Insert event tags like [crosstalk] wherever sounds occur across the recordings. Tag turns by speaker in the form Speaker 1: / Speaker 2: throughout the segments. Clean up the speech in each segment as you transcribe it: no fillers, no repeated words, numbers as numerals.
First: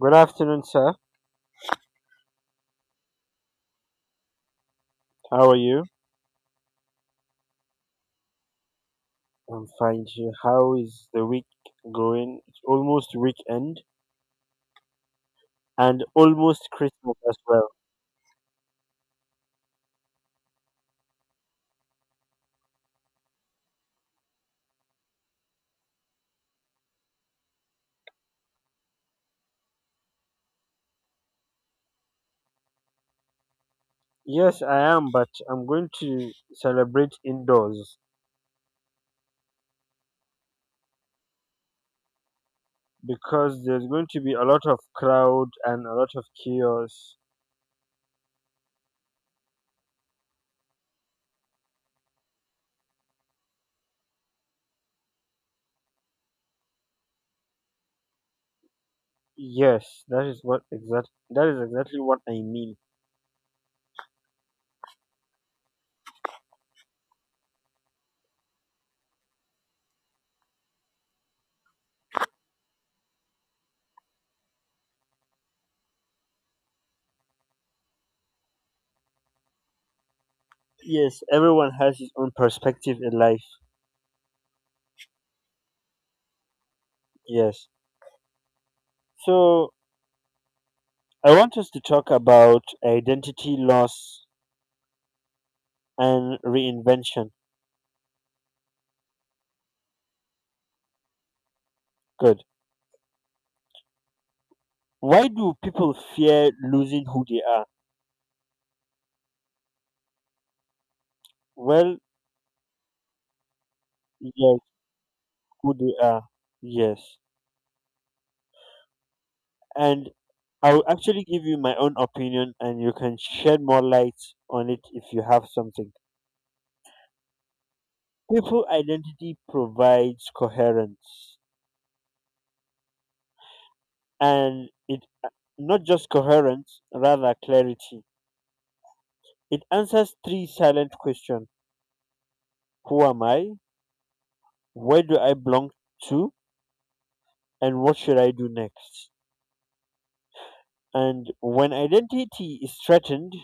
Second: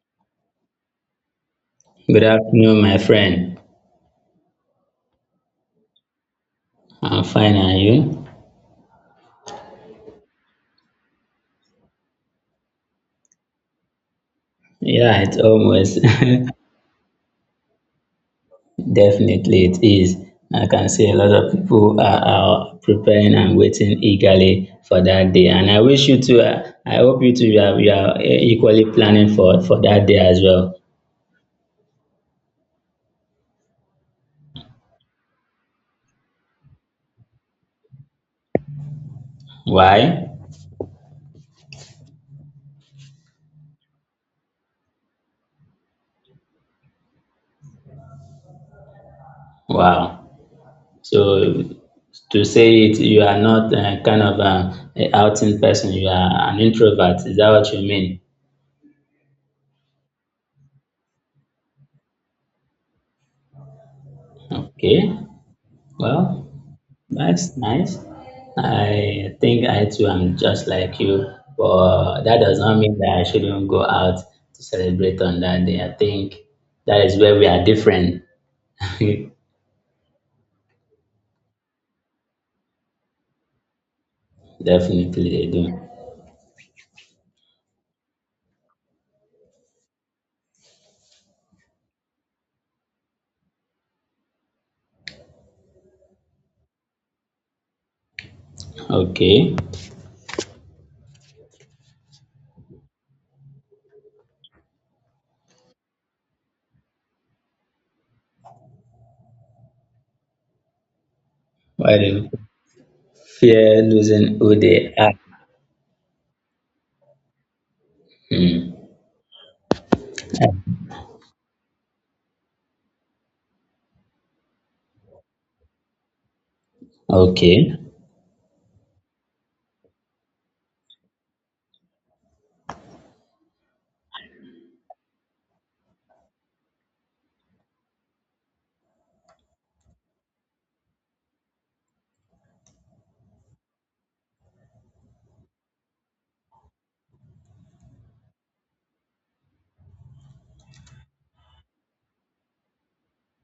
Speaker 1: Good afternoon, sir.
Speaker 2: Good afternoon, my friend.
Speaker 1: How are you?
Speaker 2: I'm fine, and you?
Speaker 1: I'm fine, sir. How is the week going? It's almost weekend
Speaker 2: Yeah, it's almost
Speaker 1: and
Speaker 2: [laughs]
Speaker 1: almost Christmas as well.
Speaker 2: definitely it is. I can see a lot of people are preparing and waiting eagerly for that day, and I wish you too. I hope you too. You are equally planning for that day as well.
Speaker 1: Yes, I am, but I'm going to celebrate indoors
Speaker 2: Why?
Speaker 1: because there's going to be a lot of crowd and a lot of chaos.
Speaker 2: Wow. So to say it, you are not kind of a outing person. You are an introvert. Is that what you mean?
Speaker 1: Yes, that is exactly what I mean.
Speaker 2: Okay. Well, that's nice. I think I too am just like you, but that does not mean that I shouldn't go out to celebrate on that day. I think that is where we are different. [laughs] Definitely
Speaker 1: Yes, everyone has his own perspective in life.
Speaker 2: they do.
Speaker 1: Yes. So I want us to talk about identity loss and reinvention.
Speaker 2: Okay.
Speaker 1: Good. Why do people fear losing who they are?
Speaker 2: Why
Speaker 1: Well,
Speaker 2: do fear losing who
Speaker 1: yes,
Speaker 2: they are?
Speaker 1: who they are. Yes.
Speaker 2: Hmm.
Speaker 1: And I'll actually give you my own opinion and you can shed more light on it if you have something.
Speaker 2: Okay.
Speaker 1: People identity provides coherence and it not just coherence, rather clarity. It answers three silent questions. Who am I? Where do I belong to? And what should I do next? And when identity is threatened,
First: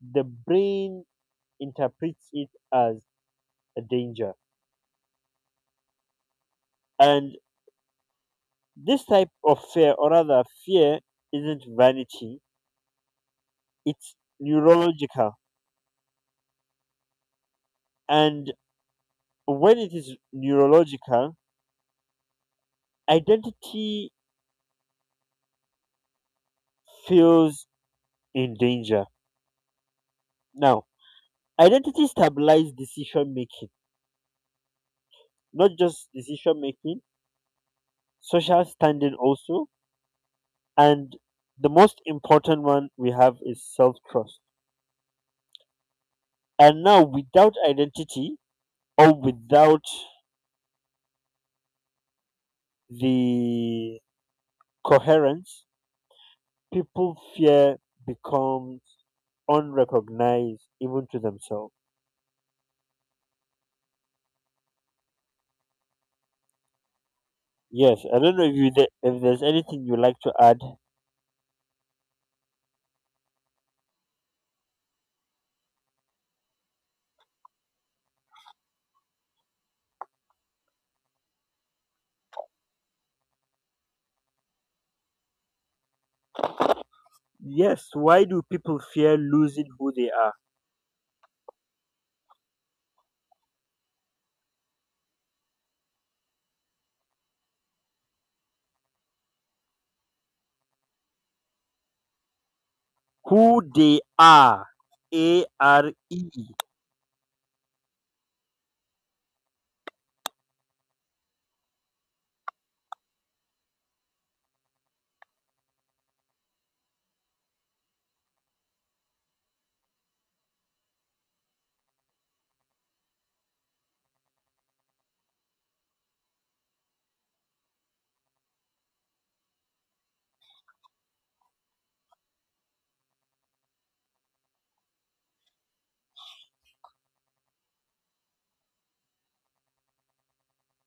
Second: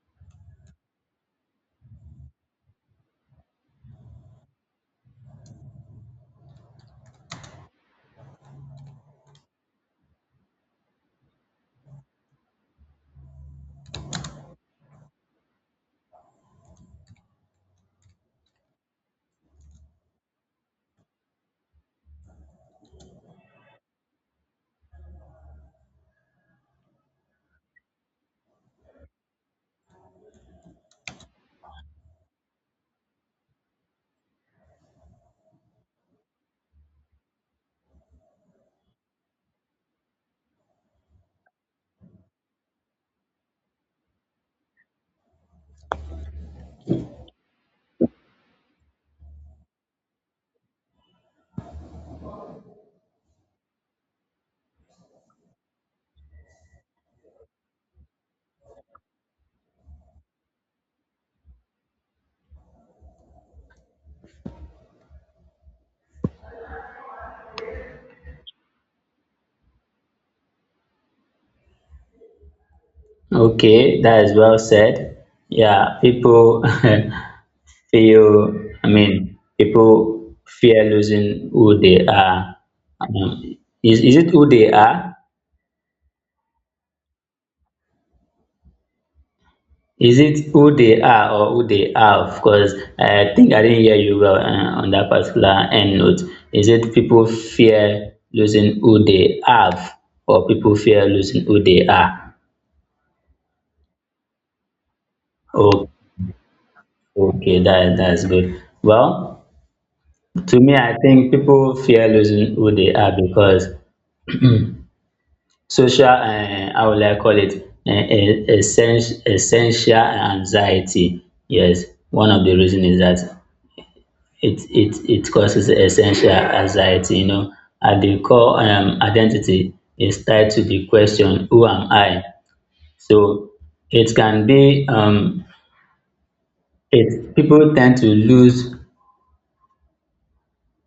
Speaker 1: the brain interprets it as a danger. And this type of fear, or rather, fear isn't vanity, it's neurological. And when it is neurological, identity feels in danger. Now, identity stabilizes decision making, not just decision making, social standing also. And the most important one we have is self trust. And now, without identity or without the coherence people fear becomes unrecognized even to themselves. Yes, I don't know if there's anything you like to add.
Speaker 2: Okay, that is well said. Yeah, people [laughs] feel, I mean, people fear losing who they are, um, is it who they are?
Speaker 1: Yes, why do people fear losing who they
Speaker 2: Is
Speaker 1: are?
Speaker 2: it who they are or who they have? Cause I think I didn't hear you well, on that particular end note, is it people fear losing who they have or people fear losing who they are?
Speaker 1: Who they are. A
Speaker 2: Oh,
Speaker 1: R E.
Speaker 2: okay, that's good. Well, to me, I think people fear losing who they are because [clears throat] social, how will I call it, essential, essential anxiety. Yes, one of the reason is that it causes essential anxiety, you know. At the core, identity is tied to the question, who am I? So it can be, it, people tend to lose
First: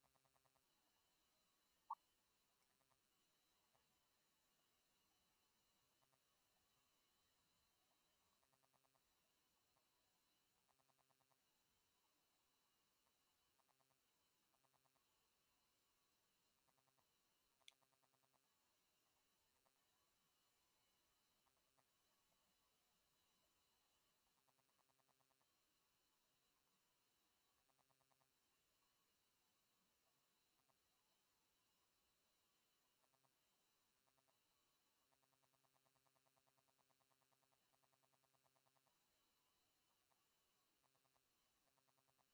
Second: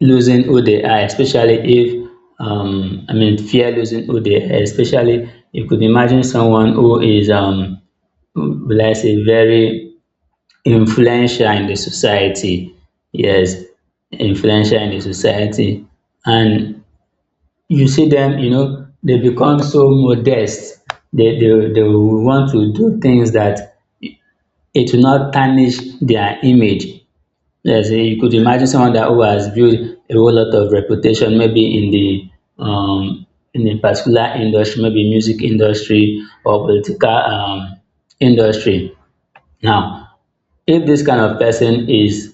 Speaker 2: losing who they are, especially if, I mean, fear losing who they are, especially. You could imagine someone who is, will I say, very influential in the society. Yes, influential in the society. And you see them, you know, they become so modest. They will want to do things that it will not tarnish their image. Yes, you could imagine someone that who has built a whole lot of reputation, maybe in the in a particular industry, maybe music industry or political, industry. Now, if this kind of person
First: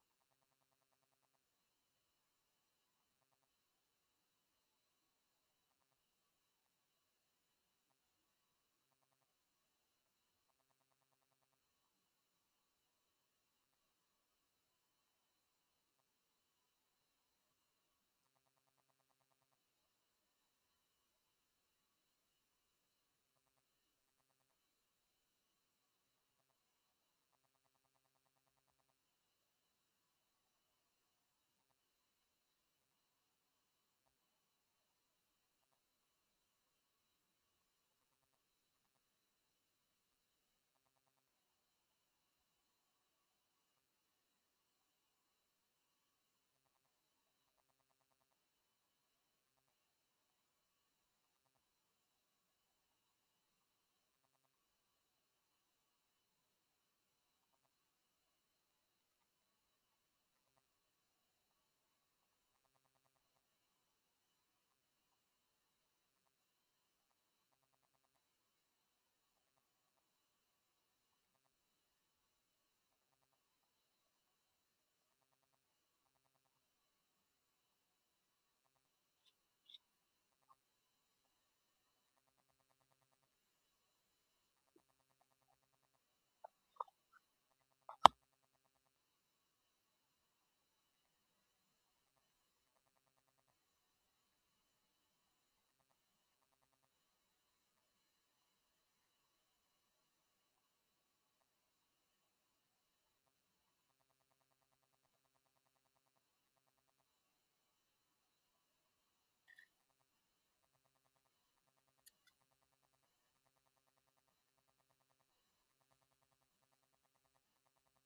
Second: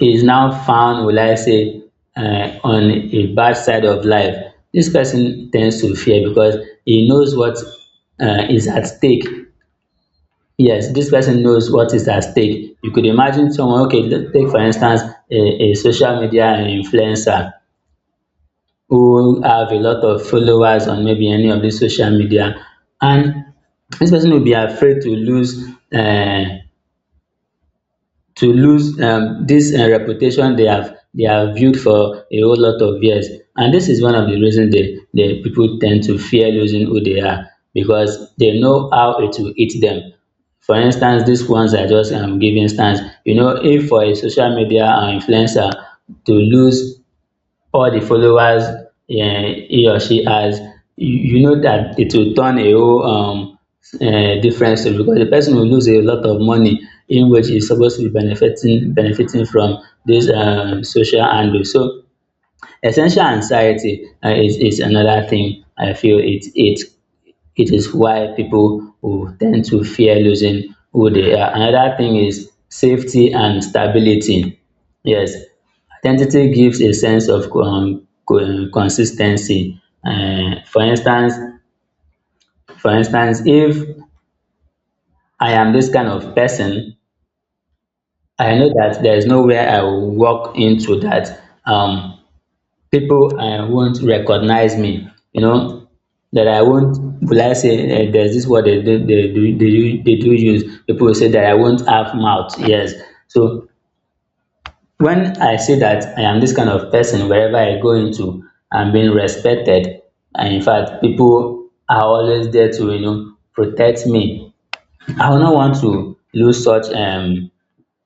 Speaker 2: is now found, will I say, on a bad side of life, this person tends to fear because he knows what, is at stake. Yes, this person knows what is at stake. You could imagine someone, okay, take for instance a social media influencer who have a lot of followers on maybe any of the social media, and this person will be afraid to lose. Uh, to lose, this, reputation they have built for a whole lot of years, and this is one of the reasons the people tend to fear losing who they are, because they know how it will eat them. For instance, these ones I just, giving instance, you know, if for a social media, influencer to lose or the followers, eh, he or she has, you know that it will turn a whole, difference to, because the person will lose a lot of money in which he's supposed to be benefiting from this, social angle. So essential anxiety, is another thing I feel it is why people will tend to fear losing who they are. Another thing is safety and stability. Yes, identity gives a sense of, consistency. For instance, if I am this kind of person, I know that there is nowhere I will walk into that, um, people won't recognize me, you know, that I won't, will I say, there's this word they do they do use, people say, that I won't have mouth. Yes, so when I say that I am this kind of person, wherever I go into, I'm being respected, and in fact people are always there to, you know, protect me. I will not want to lose such,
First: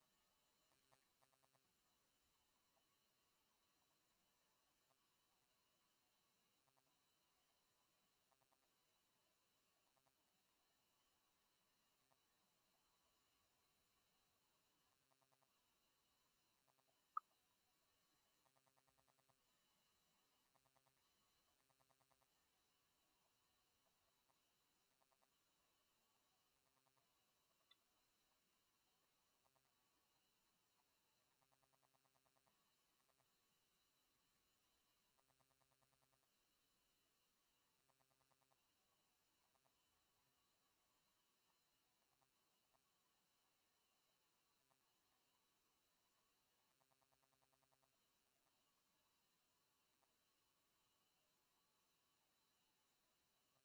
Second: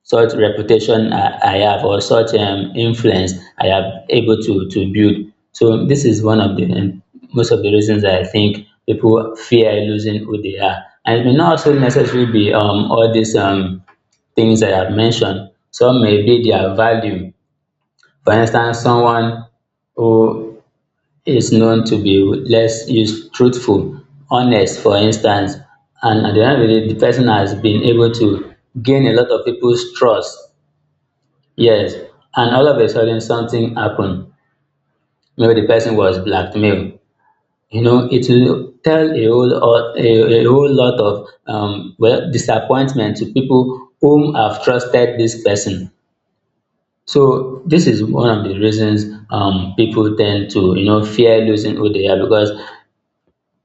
Speaker 2: such reputation I have, or such, influence I have able to build. So this is one of the, most of the reasons I think people fear losing who they are. And it may not also necessarily be, all these, things I have mentioned. Some may be their value. For instance, someone who is known to be less use truthful, honest, for instance, and at the end of the day, the person has been able to gain a lot of people's trust. Yes, and all of a sudden something happened. Maybe the person was blackmailed. You know, it will tell a whole lot, a whole lot of, well, disappointment to people whom have trusted this person. So this is one of the reasons, people tend to, you know, fear losing who they are, because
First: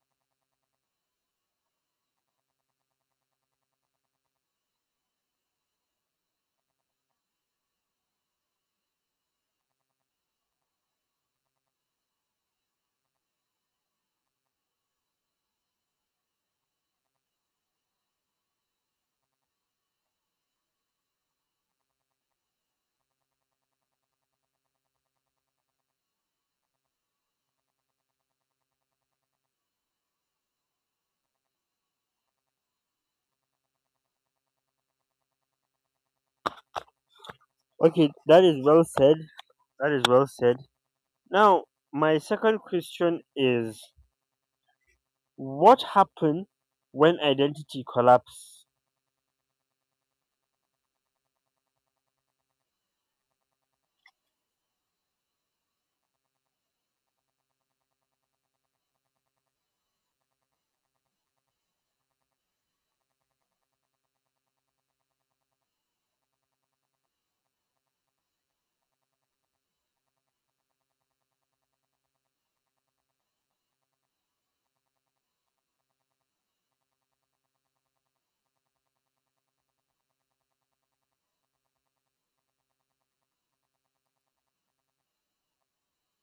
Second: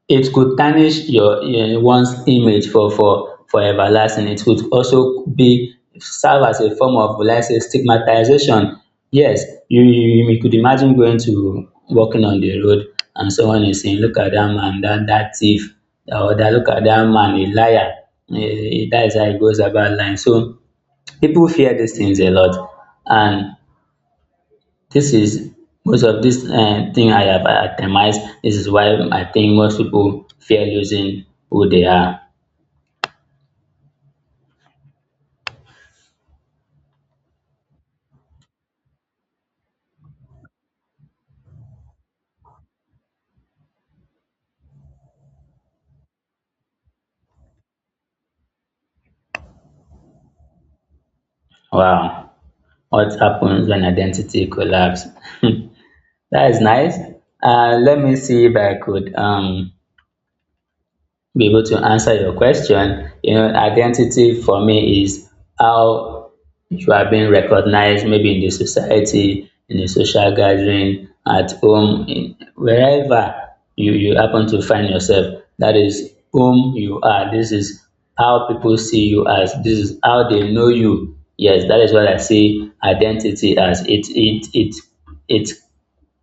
Speaker 2: it could tarnish your, one's image for for everlasting. It could also be serve as a form of, will I say, stigmatization. Yes, you could imagine going to walking on the road, and someone is saying, look at that man, that thief, or that, look at that man, a liar. Eh, that is how it goes about lying. So people fear these things a lot, and this is most of this, thing I have itemized. This is why I think most people fear losing who they are.
Speaker 1: Okay, that is well said. That is well said. Now, my second question is what happened when identity collapse?
Speaker 2: Wow. What happens when identity collapse? [laughs] That is nice. Let me see if I could, be able to answer your question. You know, identity for me is how you are being recognized, maybe in the society, in the social gathering, at home, in, wherever you happen to find yourself. That is whom you are. This is how people see you as. This is how they know you. Yes, that is what I see identity as. It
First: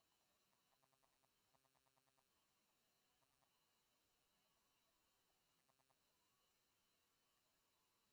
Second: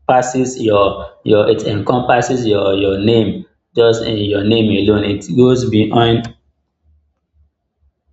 Speaker 2: passes your it encompasses your name, just in your name alone it goes beyond